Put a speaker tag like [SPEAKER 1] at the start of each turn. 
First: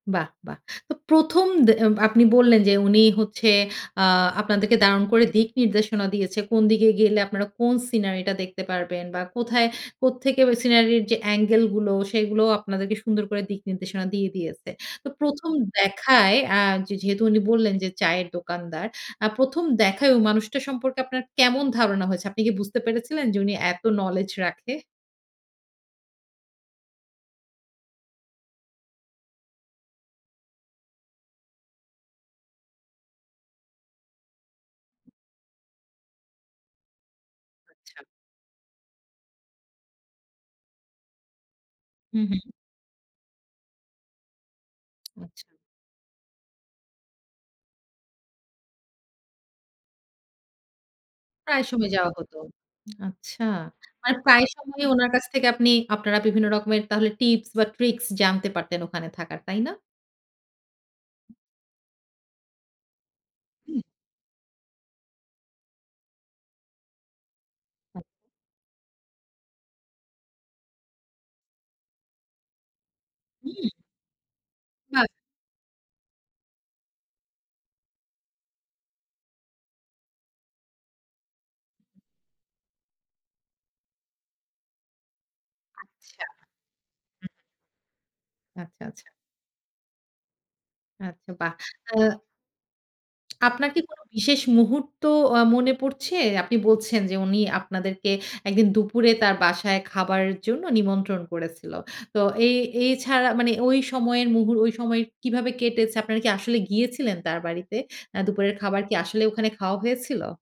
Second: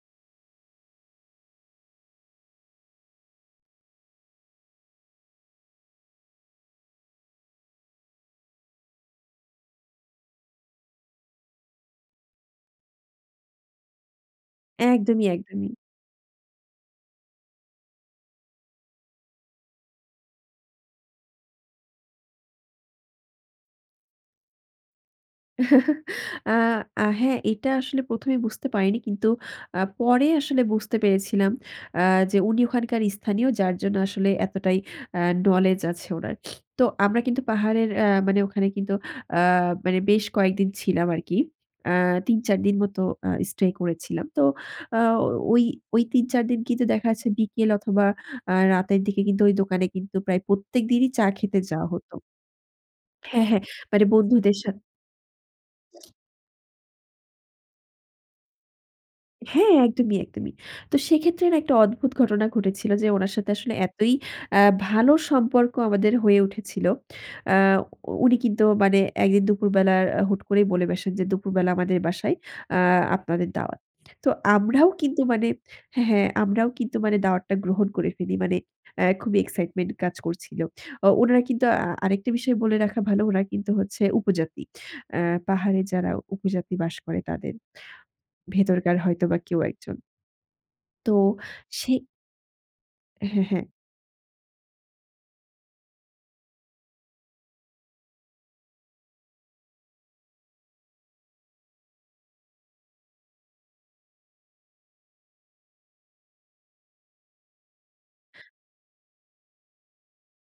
[SPEAKER 1] বাহ! বাহ! তো ১ম দে আপনি বললেন যে উনি হচ্ছে আ আপনাদেরকে দারুণ করে দিক নির্দেশনা দিয়েছে। কোন দিকে গেলে আপনারা কোন সিনারিটা দেখতে পারবেন, বা কোথায় কোত্থেকে ওই সিনারির যে অ্যাঙ্গেল গুলো সেগুলো আপনাদেরকে সুন্দর করে দিক নির্দেশনা দিয়ে দিয়েছে। তো
[SPEAKER 2] একদমই,
[SPEAKER 1] ১ম
[SPEAKER 2] একদমই।
[SPEAKER 1] দেখায় আ যে যেহেতু উনি বললেন যে চায়ের দোকানদার, আ ১ম দেখায় ওই মানুষটা সম্পর্কে আপনার কেমন ধারণা হয়েছে? আপনি কি বুঝতে পেরেছিলেন যে উনি এত নলেজ রাখে?
[SPEAKER 2] আ আ হ্যাঁ এটা আসলে প্রথমেই বুঝতে পারিনি কিন্তু আ পরে আসলে বুঝতে পেরেছিলাম আ যে উনি ওখানকার স্থানীয় যার জন্য আসলে এতটাই আ নলেজ আছে ওনার। তো আমরা কিন্তু পাহাড়ের
[SPEAKER 1] আচ্ছা।
[SPEAKER 2] আ মানে ওখানে কিন্তু আ মানে বেশ কয়েকদিন ছিলাম আরকি আ
[SPEAKER 1] হুম,
[SPEAKER 2] তিন
[SPEAKER 1] হুম।
[SPEAKER 2] চার দিন মতো স্টে করেছিলাম। তো আ
[SPEAKER 1] আচ্ছা।
[SPEAKER 2] ওই ওই ৩-৪ দিন কিন্তু দেখা যাচ্ছে বিকেল অথবা আ রাতের দিকে কিন্তু ওই দোকানে কিন্তু প্রায় প্রত্যেকদিনই চা খেতে
[SPEAKER 1] প্রায়
[SPEAKER 2] যাওয়া
[SPEAKER 1] সময় যাওয়া
[SPEAKER 2] হত।
[SPEAKER 1] হত। আচ্ছা,
[SPEAKER 2] হ্যাঁ হ্যাঁ, মানে
[SPEAKER 1] আর প্রায়
[SPEAKER 2] বন্ধুদের সাথে।
[SPEAKER 1] সময় ওনার কাছ থেকে আপনি আপনারা বিভিন্ন রকমের তাহলে টিপস বা ট্রিকস জানতে পারতেন ওখানে থাকার, তাই না?
[SPEAKER 2] হ্যাঁ একদমই, একদমই তো সেক্ষেত্রে না একটা অদ্ভুত ঘটনা ঘটেছিল, যে উনার সাথে আসলে
[SPEAKER 1] হুম।
[SPEAKER 2] এতই আ ভালো সম্পর্ক আমাদের হয়ে উঠেছিল। আ
[SPEAKER 1] হ্যাঁ।
[SPEAKER 2] উনি কিন্তু মানে ১ দিন দুপুর বেলা হুট করেই বলে বেসেন যে "দুপুরবেলা আমাদের বাসায় আ আপনাদের
[SPEAKER 1] হুম।
[SPEAKER 2] দাওয়াত।" তো আমরাও
[SPEAKER 1] বাহ!
[SPEAKER 2] কিন্তু মানে হ্যাঁ, হ্যাঁ আমরাও কিন্তু মানে দাওয়াতটা গ্রহণ করে ফেলি। মানে আ খুবই এক্সাইটমেন্ট কাজ করছিল আ উনারা কিন্তু আ আরেকটা বিষয় বলে রাখা ভালো উনারা কিন্তু হচ্ছে উপজাতি। আ পাহাড়ে যারা
[SPEAKER 1] আচ্ছা,
[SPEAKER 2] উপজাতি বাস করে
[SPEAKER 1] হুম।
[SPEAKER 2] তাদের,
[SPEAKER 1] আচ্ছা,
[SPEAKER 2] ভেতরকার
[SPEAKER 1] আচ্ছা।
[SPEAKER 2] হয়তোবা কেউ একজন। তো
[SPEAKER 1] আচ্ছা বাহ!
[SPEAKER 2] সে
[SPEAKER 1] আ
[SPEAKER 2] হ্যাঁ, হ্যাঁ।
[SPEAKER 1] আপনার কি কোন বিশেষ মুহূর্ত আ মনে পড়ছে? আপনি বলছেন যে উনি আপনাদেরকে ১ দিন দুপুরে তার বাসায় খাবারের জন্য নিমন্ত্রণ করেছিল। তো এ এছাড়া মানে ওই সময়ের মুহর ওই সময় কিভাবে কেটেছে? আপনারা কি আসলে গিয়েছিলেন তার বাড়িতে? আ দুপুরের খাবার কি আসলে ওখানে খাওয়া হয়েছিল?